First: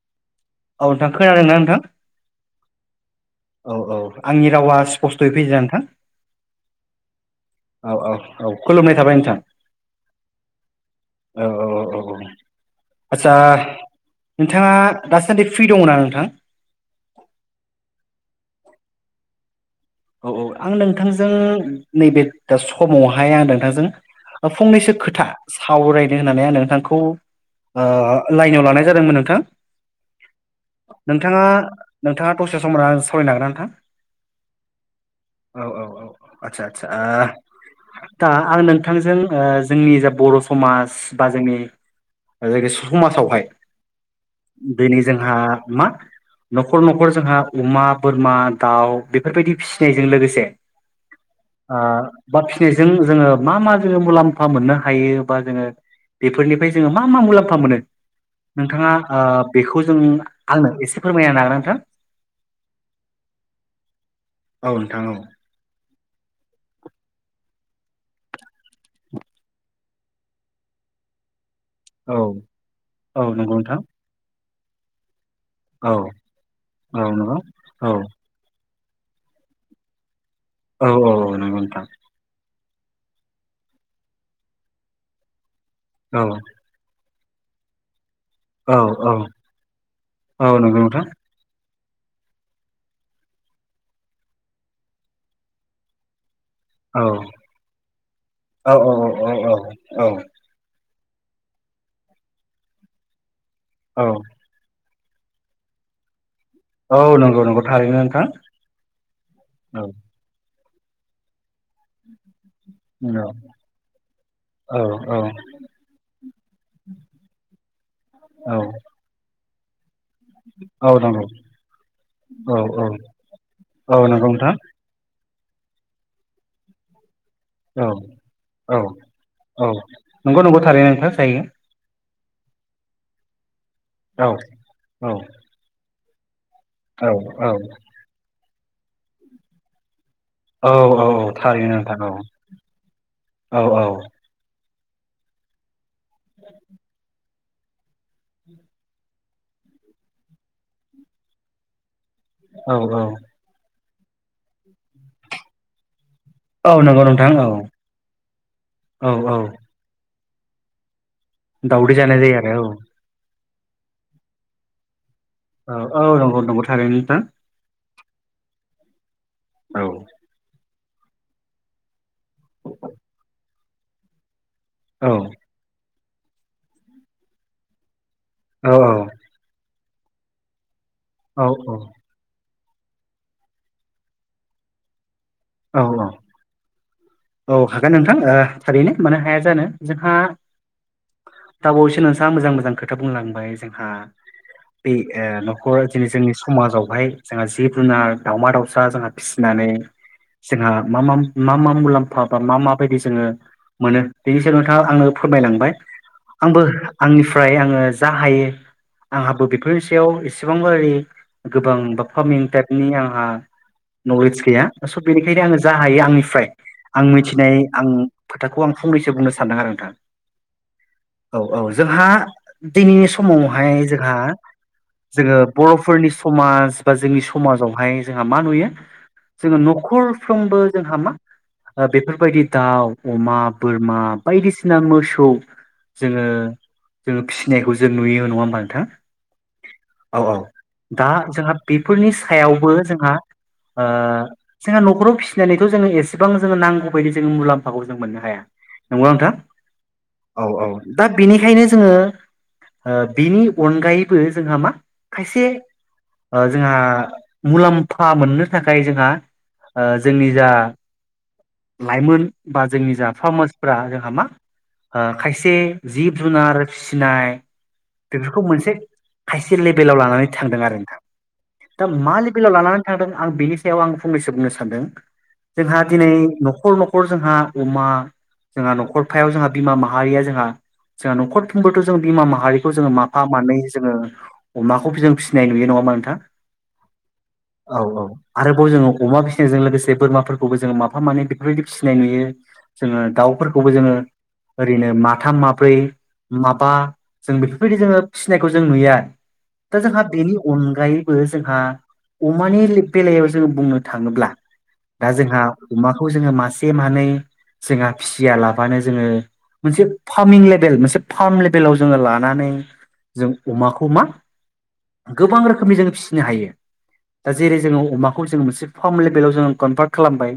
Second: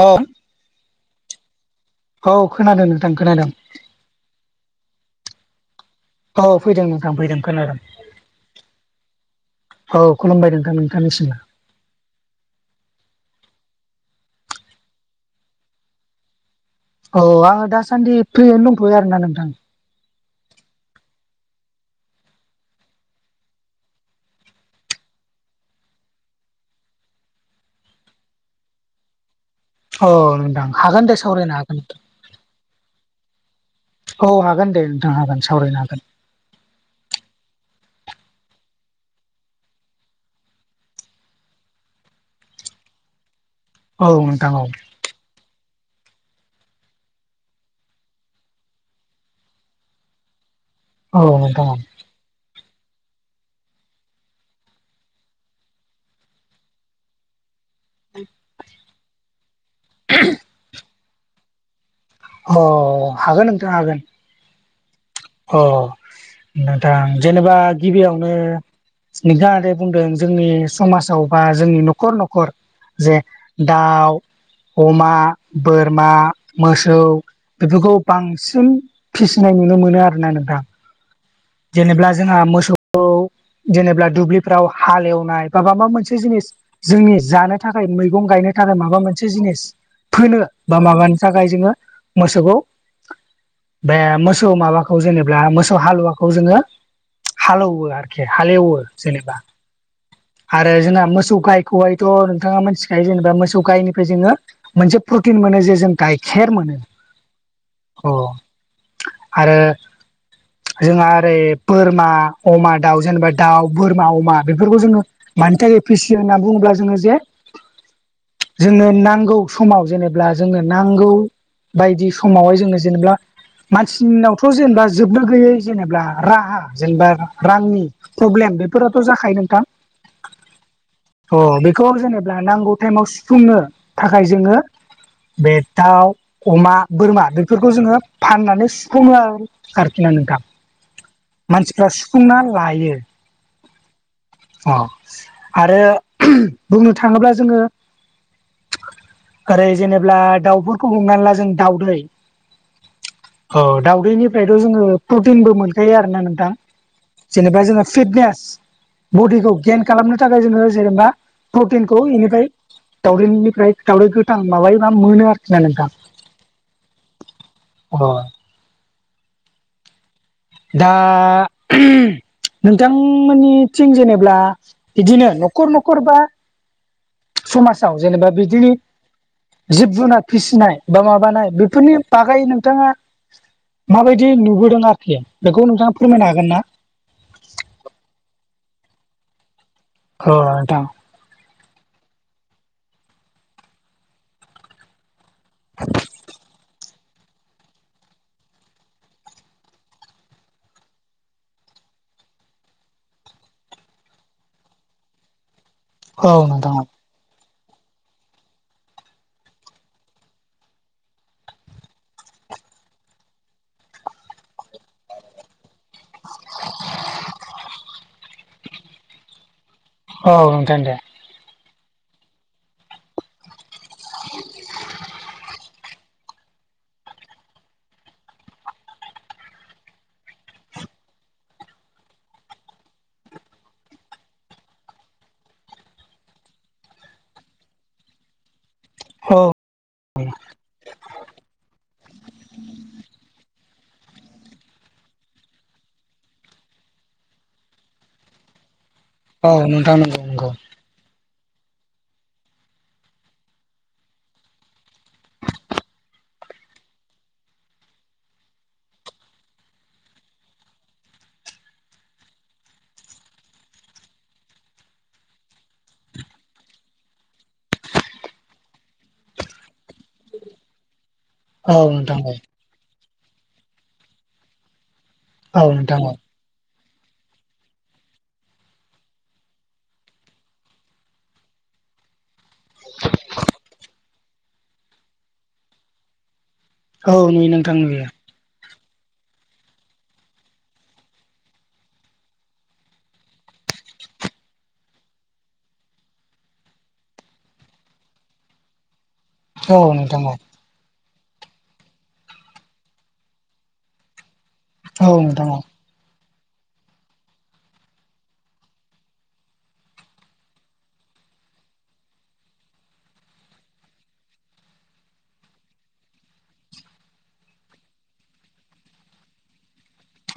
औ औ नोंथां खोनादोंना नोंथां औ खोनादों नोंथां खोनादों। औ औ आंनि रावा स्पस्थ'यै फैयो नोंथां। औ फैदों नोंथां फैदों खोनादों औ औ औ खुलुमनाय थाबाय नोंथां। औ खुलुमबाय नोंथां नोंथांनिसिमबो। औ औ औ। आदसा नोंथाङा दासान्दि फ्रि दङ ना नोंथां? औ आङो दासान्दि फ्रियावनो दंथ'यो आरोना नोंथां। औ औ आं नोंथांजों नैबे दा समावहाय आं नोंथांजों फंनैसो खोथा सावरायनो होननानै आं नोंथांखौ लाइनाव लानाय जादोंमोन नोंथां। औ नोंथां हागोन दे नोंथाङा सावरायनो हागोन। नोंथाङा दसे सम आंजों सावरायनो हागोन ना नोंथां। औ हागोन दे नोंथां हागोन सावरायनो हागोन। आतसा आतसा। दा आं नोंथांजों जोंनि जा बर' समाज बा जोंनि समाजावहाय औ नोंथां औ बेनि जोंहा मा न'खर न'खर जोंहा अमा बोरमा दाउ बेफोरबायदि फिसिनायजों लोगोसे औ नोंथां औ ओ बा फिसिनायजों जोङो मा मा जोङो मुलाम्फा मोननो हायो बा जोङो बेफोरनिफ्राय जोङो मा मा मुलाम्फा मोनो। नोंथाङा बेखौ जों आंनो एसे फोरमायनो नागोन नोंथां। अ हागोन नोंथां हागोन। औ नोंथां औ। अ नोंथां जेनेबा गिबियावनो। नोंथाङा ओरै बुंदों जोंनि समाजाव बा जोंनि न'खर न'खर औ न'खर जे नोंथां दाउ अमा औ बोरमा औ मोसौ औ नंगौ नोंथां औ नंगौ औ बेफोरखौ बांसिन फिसिनाय नुनो मोनो आरो ना नोंथां। औ औ नोंगौ नोंथां। जेनेब्ला जोंहा मोसौखौ जेनेबा दुब्लिफ्राव हालेवनाय बा माबा मोनसे औ जिनिस जोंनि जानो थाखाय मैगं गायनो थाखाय औ माबा औ मोनसे जिनिस फोनो औ बा नंगौ नोंथां माबा मोनसे थाखाय जोङो मोसौखौ बे मोसौ माबाखौ जेनेबा मोसौ हालुवाखौ खौ जोङो औ हालौवो आरोखि हालेवो औ औ औ जेनेबा औ औ आरो जोंना मोसौ गायखौहायथ' नोंथाङा मिथिखायो जेनेबा मोसौ गायनिफ्राय औ जोङो मोनसे प्रटिन मोनो जे जों गाइखेर मोनो। औ नंगौ नंगौ थारैनो अ नोंथां आरो औ। जोंहा ओरै बोरमा अमा दाउ जेनेबा औ दाउ बोरमा अमा औ बेफोरखौ जोङो औ मानि थाखाय पिसियो होनना बुङोब्ला जोङो जे औ जोंनो नांगौ। समाव जेनेब्ला जोंनो औ नांगौ नंगौ बायदि औ समावहाय जोङो औ जेनेब्ला औ नंगौ मानसिनावथ' नोंथां जेनेबा जोबनो गैयै जेनेब्ला राहा जेनेबा औ रांनि प्रब्लेम औ बेफोराथ' जाखायो नोंथां औ नंगौ नंगौ थारैनो नोंथां जायो [unintelligible] बे खौ जेनेब्ला नांगौ टाइमाव सुफुंनो औ थाखाय जोङो औ बे दाउ अमा औ बोरमा बेफोरखौ जोङो फाननानै सुफुङो आरोखि ना नोंथां औ औ। थारैनो मानसिफ्रा नोंथां औ सुफुंना लायो। औ औ अ आरो बुंनो थाङोब्ला जोङो। ओरै जेनेब्ला दाउफोरखौ बुंनानै ला जों दाउदै औ औ। औ दाउदैनिफ्रायथ' जोङो प्रटिनबो मोनखायो आरो ना नोंथां। औ नंगौ नोंथां औ जेनेबा जोङो फिटनेस औ औ बडिखौ गेइन खालामनो थाखाय जोङो जेनेबा दावदै प्रटिनखौ जानाय जायो इनिफ्राय आरो दावदैनिफ्राय दावदै गोथां माबायो बा मोनो आरो। औ औ नंगौ नंगौ थारैनो नोंथां। [unintelligible] औ। दा नोंथांमोननिथिं जेनेब्ला औ बिदिनो न'खर न'खर बा समाजाव जेनेबा औ बिदिनि जिब जुनार फिसिनाय बा औ माबानाय बेफोरनि [unintelligible] नोंथाङा माबायदि नुबोदों आरोखि बेखौ औ नोंथाङा फोरमायनो हागोन ना? औ हागोन नोंथां थारैनो मानो हाया जानो जोंहा दा बावैसो नोंसा मोजां मोजां खोथा बुंलांबाय जोंहा बे न'खरा दिनै जोंनि समाजावहाय जोंहा जिब जुनार दावउमा दाउसा जोंहा फिसिनानै जोंहा मा मा मा मुलाम्फा फा बा मा माबायदि जोङो मोनो बेनि सायाव नोंथाङा आंनो फोरमायलांबाय औ आंबो नोंथां आंनिफ्राय आङो जा हायो आंहाबो बेफोरनि सायाव एसेबां ओरि गोबां बा फार्मिं टाइपनि आंहा नलेज गैया स बेनिखायनो आङो जा हायो आंनिफ्राय आं मिथिनाय आं खोथाखौ आं फंनैसो बुंनो सानदों आरो नोंथां। औ नोंथां दे। औ औ जोंहा दिनैनि समावहाय जोंहा जोङो बर' फोरनि समाज बा जोंनि समाजावहाय जोंहा मा नुयो जोङो न'खरफ्रोमबो जोंहा मा बेफोरबायदि दाउ अमा बोरमा बायदिसिना मोसौ जोङो जोङो फिसिनायखौ जों नुयो नङा होमबा नोंथां? औ औ औ दा जोंहा बेफोरनि सायावबो जोंहा जोंहा न'खराव फिसिनानैथ' जोङो एसे एसेबां जोङो नांगौ बायदि जो मुलाम्फाखौ जों मोननो हाया नंगौ नोंथां। औ नोंथां नंगौ। औ नंगौ औ दा बेनिखायनो जोङो बिनि अनगायैबो जोंहा मा खायसे जोंहा मुलाम्फा मोननो थाखाय जोंहा जोंनि जा लाइमोन बा जोंनि जा फार्मासफ्रा जोंहा मा खायसे जिब जुनार फिसिनाय बेफोरखौ मोनसे खायसे लेभेलाव लानानै थांदों आरो नोंथां। औ दा मा नोंथां औ लेभेलाव लानानै थांदों आं बेनि सायाव आं फंनैसो बुंनो सानदों। औ जोंहा नोंथां दिनै औ न'खर न'खर जोंहा अमा जोंहा न'खरफ्रायाव जोंहा बिमा माहारिया जोंहा जोंहा न'खरुंबोथ' जों बिमा माहारि बेखौ जोो माफा मानै जोंङो अमाखौबो जों फिसिनाय नुयो नङाबा नोंथांङां। औ नुयो नोंथां औ औ नुयो आरोबाव जोंङो अमा फिसिनायजों लोगोसे बोरमा बो जोंङो माफा माने बेफोरबायदि फिसिनाय नुयो जोङो दाउफोरखौबो जोंङो ओरैनो माथाम माब्रै माबा जों बेफोरबायदि जोङो फिसिनायखौ जों नुयो आरो। औ दा जोंहा नोंथां औ बेनि अनगायैबो जोंहा अमानि बेलायाव जोंङो बुंनो थांङोब्ला दा औ जोंहा नोंथां अमाखौ जोंङो मासे मानै जोंहा फिसिया लाबानो जोंङो मोनसे फार्मिं लेभेल मोनसे फार्म लेभेलाव जोंङो लानानै जों अमाखौ मा गोबां रोखोमनि जोंङो फिसिनो हायो। दा जेरै जोंङो अमाखौ जोंङो मोनसे फार्म लेभेलाव जोंङो कनभार्ट खालामबाय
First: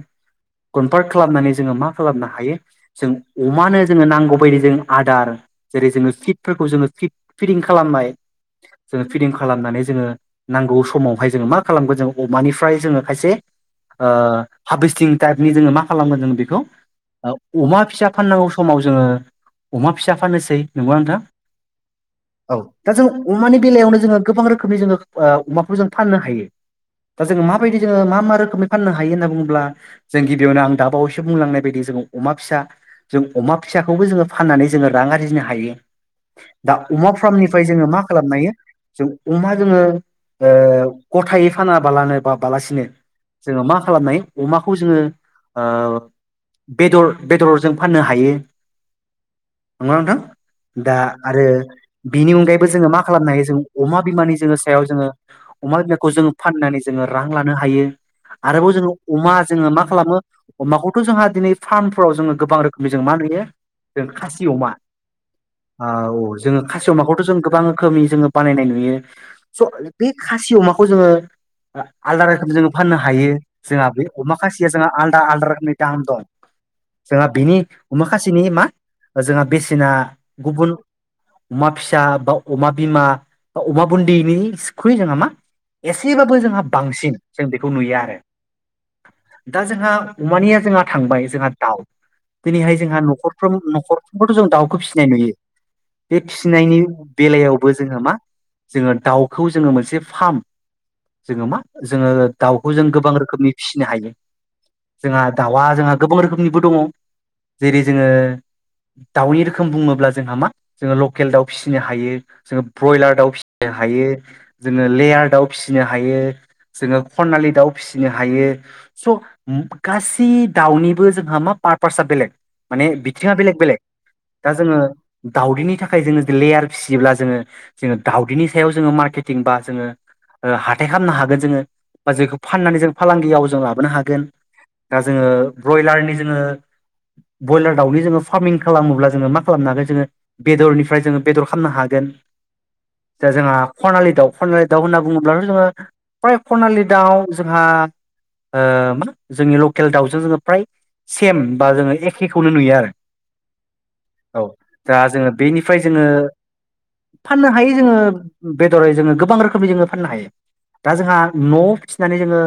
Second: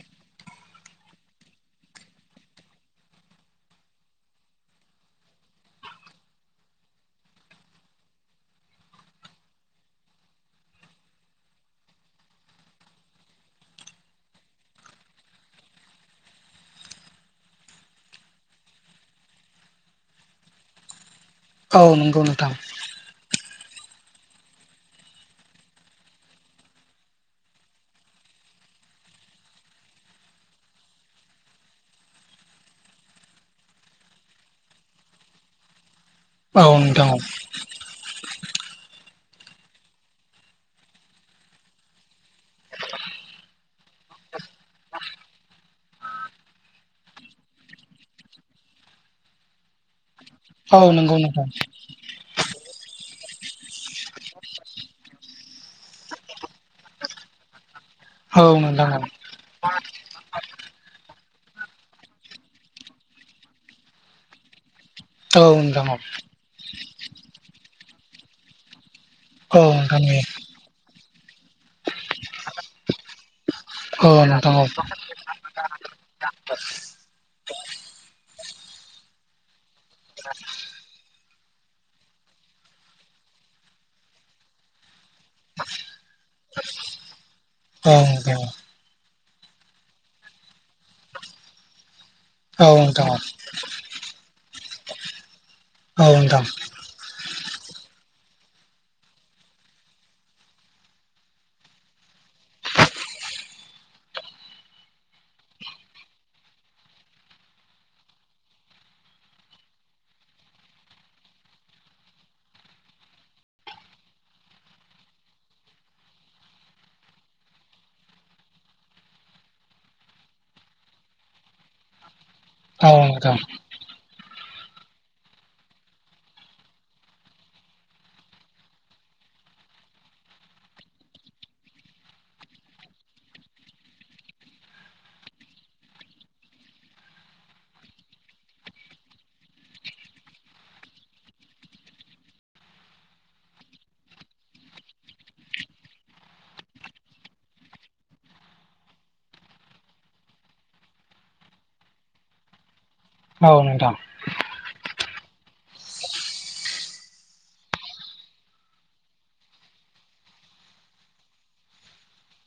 कनभार्ट खालामनानै जोंङो मा खालामनो हायो। जों अमानो जोंङो नांगौ बायदि जों आदार जेरै जोंङो फिटफोरखौ जोङो फि फिदिं खालामनाय जोंङो फिदिं खालामनानै जोंङो नांगौ समावहाय जोंङो मा खालामगोन जोंङो अमानिफ्राय जोंङो खायसे हारभेस्टिं टाइपनि जोंङो मा खालामगोन जोंङो बेखौ अमा फिसा फाननांगौ समाव जोंङो अमा फिसा फाननोसै नंगौ नोंथां। औ नंगौ नोंथां। औ दा जों अमानि बेलायावनो जोंङो गोबां रोखोमनि जोंङो अमाखौ जों फाननो हायो। दाङो माबायदि जो मा माोखोमै फाननोायो होननानै बुंङो अब्ला जों गिबियावनो आं दाबावैसो बुंलांनाय बायदि जों अमा फिसा जों अमा फिसाखौबो जोंङो फाननानै जोंङो रां आरजिनो हायो औ दा नोंथां अमा फार्मनिफ्राय ओमफ्राय जोंङो मा खालामनो हायो। जों अमा जोंङो गथायै फानाबालानो बा बालासिनो जोंङो मा खालामनो हायो। अमाखौ जोंङो ओ बेदर बेदरजों फाननो हायो। नंङा औ नोंथां दा नंगौ आरो नोंथां बिनि अनगायैबो जोंङो मा खालामनो हायो जों अमा बिमानि जोंङो सायाव जोंङो अमा बिमाखौ जोंङो फाननानै जोंङो रां लानो हायो। औ आरोबाव नोंथां जोङो औ। अमा जोंङो मा खालामो अमाखौथ' जोंहा दिनै फार्मफोराव जोंङो गोबां रोखोमनि जों मा नुयो। जों खासि अमा औ औ जोंङो खासि'माखौथ' जों गोबां रोखोमनि जोंङो बानायनाय नुयो। स' बे नुयो खासि अमाखौ जोंङो आलदा रोखोम जोंङो फाननो हायो। जोंहा बे औ अमा नोंथां औ खाासेया जोंहा आलदा आलदा रोखोमनि दाम दं। जोंहा बिनि अमा खासिना मा जोंहा बेसेना गुबुन अमा फिसा बा अमा बिमा बा अमा बुन्दैनि निसिख्रै जोंहा मा एसेबाबो जोंहा बांसिन जों बेखौ नुयो आरो। दा जोंहा अमानिया जोंहा थांबाय जोंहा दाउ दिनैहाय औ नोंथां औ जोंहा नोंथां औ नोंथां न'खरफ्र न'खरफ्रथ' जों दाउखौ फिसिनाय नुयो औ बे नोंथां औ नोंथां फिसिनायनि बेलायावबो जोंङो मा जोंङो दाउखौ जोंङो मोनसे फार्म जोंङो मा जोंङो दाउखौ जों गोबां रोखोमनि फिसिनो हायो। जोंहा दाउआ जोंहा गोबां रोखोमनिबो दंङो जेरै जोंङो दाउनि रोखोम बुंङोब्ला जोंहा मा जोंङो लकेल दाउ फिसिनो हायो जोंङो ब्रयलार दाउ फिसिनो हायो। जोंङो लेयार दाउ फिसिनो हायो जोंङो खनालि दाउ फिसि फिनो हायो स' गासै दाउनिबो जोंहा मा पारपारसाआ बेलेग औ माने नोंथां बिथिंङाव औ बेलेग बेलेग दा जोंङो दाावदैनि थाखाय जोंङो लेयार फिसियोब्ला जोंङो जोंङो दाउदैनि सायाव जोंङो मार्केटिं बा जोंङो हाथाय खालामनो हागोन जोंङो बा जायखौ फाननानै जों फालांगियाव जों लाबोनो हागोन दा जोङो ब्रयलारनि जोङो बयलार दाउनि जोङो फार्मिं खालामोब्ला जोङो मा खालामनो हागोन जोङो बेदरनिफ्राय जोङो बेदर खामनो हागोन। दा जोंहा खनालि दाउ खनालि दाउ होनना बुङोब्लाथ' जोङो प्राय खनालि दाउ जोंहा ओ मा जोंनि लकेल दाउजों जोङो फ्राय सेम बा जोङो एखेखौनो नुयो आरो औ नोंथां। औ दा जोङो बेनिफाय जोङो फाननो हायो जोङो बेदरै जोङो गोबां रोखोमनि जोङो फाननो हायो। दा जोंहा न'आव फिसिनानै जोङो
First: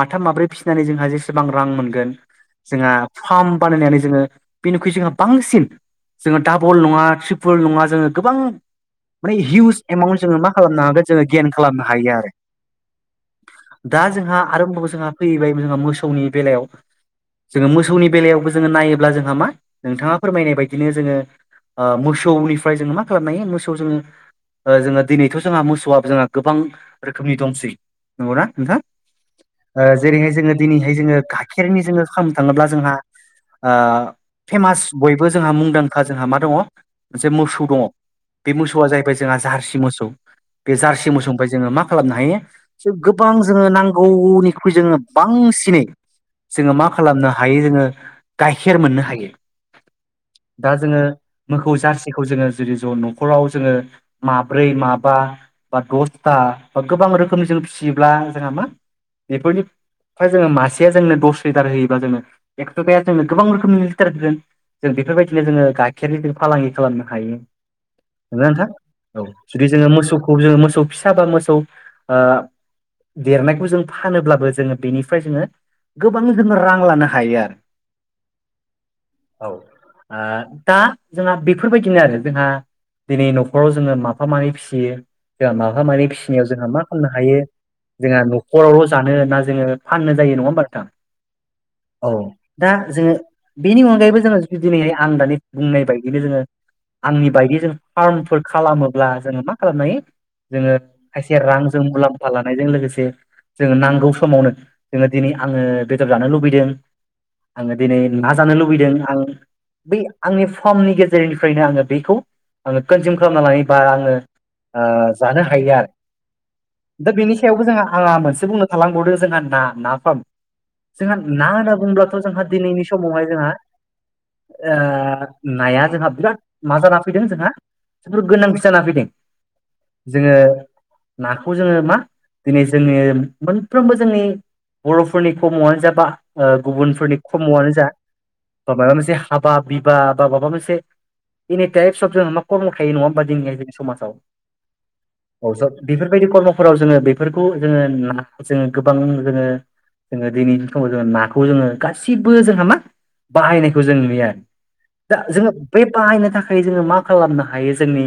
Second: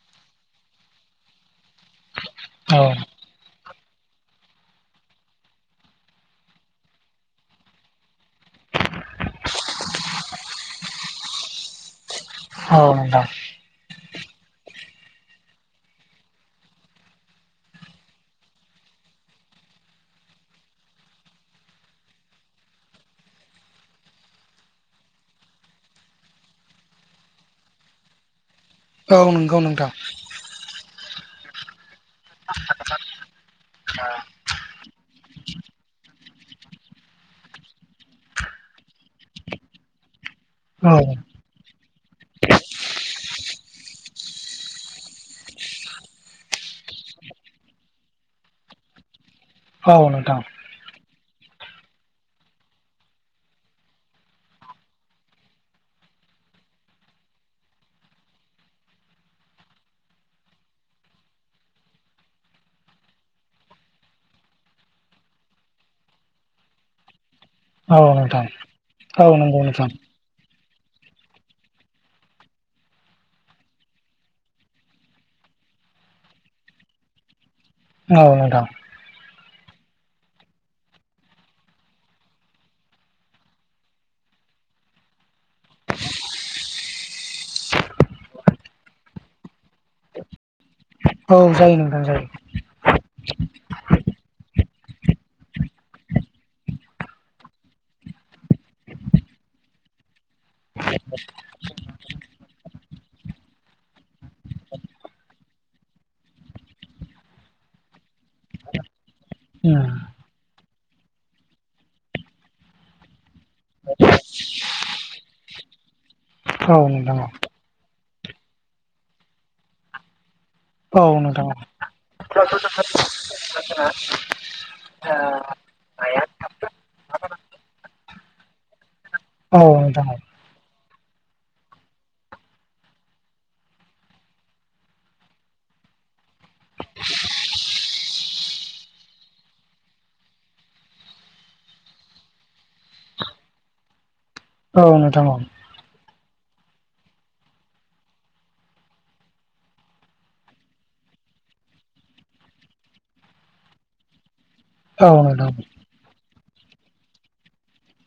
माथाम माब्रै फिसिनानै जोंहा जेसेबां रां मोनगोन। जोंहा नोंथां फार्म बानायनानै जोङो बेनिखुइ जोंहा बांसिन जोङो डाबल नङा ट्रिपोल नङा जोङो गोबां माने हिउज एमाउन्ट जोङो मा खालामनो हागोन जोङो गेइन खालामनो हायो आरो। दा जोंहा आरोबाव जोंहा फैबाय जोंहा मोसौनि बेलायाव जोङो मोसौनि बेलायावबो जोङो नायोब्ला जोंहा मा नोंथाङा फोरमायनाय बायदिनो जोङो ओ मोसौनिफ्राय जोङो मा खालामनो हायो मोसौ जोङो ओ जोङो दिनैथ' जोंहा मोसौआ जोंहा गोबां रोखोमनि दंसै नंगौना नोंथां? औ नंगौ। ओ जेरैहाय जोङो दिनैहाय जोङो गाइखेरनि जोङो खामनो थाङोब्ला जोंहा ओ फेमास बयबो जोंहा मुंदांखा जोंहा मा दङ' मोनसे मोसौ दङ। बे मोसौआ जाहैबाय जोंहा जारसि मोसौ बे औ जारसि मोसौनिफाय जोङो मा खालामनो हायो गोबां जोङो नांगौ। निख्रुइ जोङो बांसिनै जोङो मा खालामनो हायो जोङो गाइखेर मोननो हायो। औ नोंथां। दा जोङो मोखौ जारसिखौ जोङो जुदि ज' न'खराव जोङो माब्रै, माबा बा दसथा बा गोबां रोखोमनि जों फिसियोब्ला जोंहा मा बेफोरनि फाय जोङो मासेया जोंनो दस लिटार होयोबा जोङो एकस'ताया जोंनो गोबां रोखोमनि लिटार होगोन। जों बेफोरबायदिनो जोङो गाइखेरनि फालांगि खालामनो हायो। नंगोना नोंथां औ, नंगौ जुदि नोंथां जोङो मोसौखौ जोङो मोसौ फिसा बा मोसौ ओ देरनायखौ जों फानोब्लाबो जोङो बेनिफ्राय जोङो गोबां जों रां लानो हायो आरो। औ नोंथां। औ ओ दा जोंहा बेफोरबायदिनो आरो जोंहा दिनै न'खराव जोङो माफा मानै फिसियो जा माफा मानै फिसिनायाव जोंहा मा खामनो हायो। जोंहा न'खरावल' जानो ना जोङो फाननो जायो नङा होमबा नोंथां? औ जायो नोंथां औ जायो। दा जोङो बेनि अनगायैबो जोङो दिनैहाय आं दानि बुंनाय बायदिनो जोङो आंनि बायदि जों फार्मफोर खालामोब्ला जोङो मा खालामनो हायो। जोङो खायसे रांजों मुलाम्फा लानायजों लोगोसे जोङो नांगौ समावनो जोङो दिनै आङो बेदर जानो लुबैदों। आङो दिनै ना जानो लुबैदों आं। उम बै आंनि फार्मनि गेजेरनिफ्रायनो आङो बैखौ आङो कन्जिम खालामना लायोबा आङो ओ जानो हायो आरो। औ दा नोंथां बेनि सायावबो जोंहा आंहा मोनसे बुंनो थालांबावदो जोंहा ना ना फार्म औ जोंहा ना नोंथां होनना बुंब्लाथ' जोंहा दिनैनि समावहाय जोंहा ओ नाया जोंहा बिराद मा जाना फैदों जोंहा बेफोर गोनांथि जाना फैदों औ नोंथां जोङो नाखौ जोङो मा दिनै जोंनि मोनफ्रोमबो जोंनि बर'फोरनि खर्मआनो जा बा गुबुनफोरनि खर्मआनो जा ब माबा मोनसे हाबा बिबा बा माबा मोनसे एनि टाइपस अफ जों मा कर्मल थायो नङा होमबा जोंनि जनि समाजाव। औ नोंथां औ। औ सार बेफोरबायदि कर्मफोराव जोङो बेफोरखौ जोङो जोङो गोबां जोङो जोङो दिनिनि दिनाव जोङो नाखौ जोङो गासिबो जोंहा मा बाहायनायखौ जों नुयो औ दा नोंथां जोङो बे बाहायनो थाखाय जोङो मा खालामनो हायो जोंनि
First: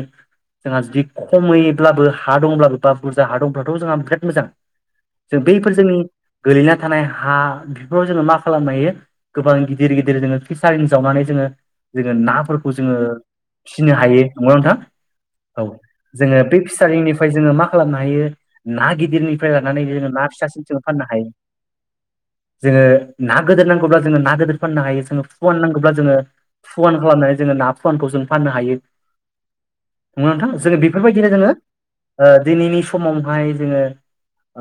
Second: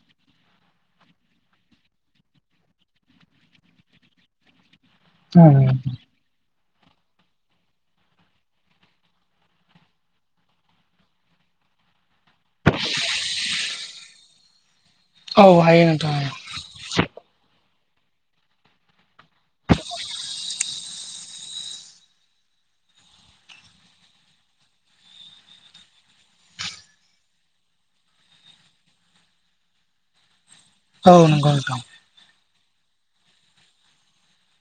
जोंहा जुदि खमैब्लाबो हा दंब्लाबो बा बुरजा हा दंब्लाथ' जोंहा बिराद मोजां जों बैफोर जोंनि गोलैना थानाय हा बेफोराव जोङो मा खालामनो हायो। गोबां गिदिर गिदिर जोङो फिसारिनि जावनानै जोङो जोङो नाफोरखौ जोङो फिसिनो हायो नंगौना नोंथां औ हायो नोंथां जोङो बे फि खारिनिफाय जोङो मा खालामनो हायो ना गिदिरनिफ्राय लानानै जोङो ना फिसासिम जों फाननो हायो। [inaudible] जोङो ना गिदिर नांगौब्ला जोङो ना गिदिर फाननो हायो जोङो फुवान नांगौब्ला जोङो फुवान खालामनानै जोङो ना फुवानखौ जों फाननो हायो। नङा नोंथां जोङो औ बेफोरबायदिनो जोङो नंगौ नोंथां दिनैनि समावहाय जोङो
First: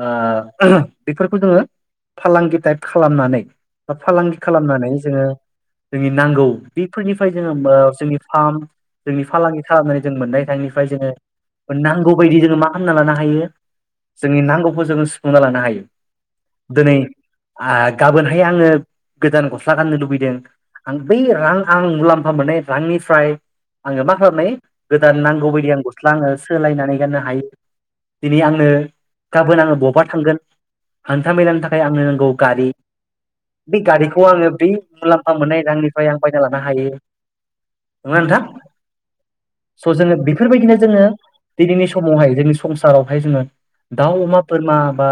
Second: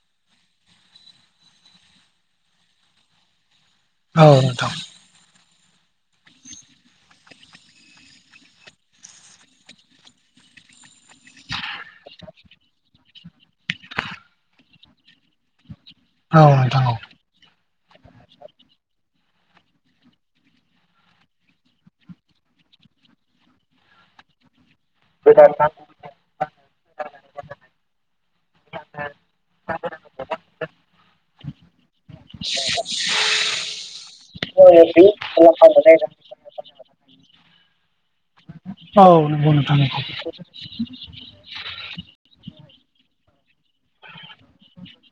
ओ बेफोरखौ जोङो फालांगि टाइप खालामनानै बा औ फालांगि नोंथां खालामनानै जोङो जोंनि नांगौ बेफोरनिफ्राय जोङो जोंनि फार्म जोंनि फालांगि खालामनानै जों मोननाय थाइनिफ्राय जोङो नांगौ बायदि जोङो मा खालामना लानो हायो जोंनि नांगौखौ जोङो सुफुंना लानो हायो। औ नोंथां दिनै गाबोनहाय आङो गोदान गस्ला गाननो लुबैदों। आं बै रां आं मुलाम्फा मोननाय रांनिफ्राय आङो मा खालामनो हायो। गोदान नांगौ बायदि आं गस्ला आङो सोलायनानै गाननो हायो। दिनै आंनो गाबोन आङो बबा थांगोन हान्था मेलानि थाखाय आंनो नांगौ गारि बे गारिखौ आङो बै मुलाम्फा मोननाय रांनिफ्राय आं बायना लानो हायो। नङा नोंथां औ औ नंगौ नोंथां नंगौ स' जोङो बेफोरबायदिनो जोङो दिनैनि समावहाय जोंनि संसारावहाय जोङो दाउ, अमा, बोरमा, बा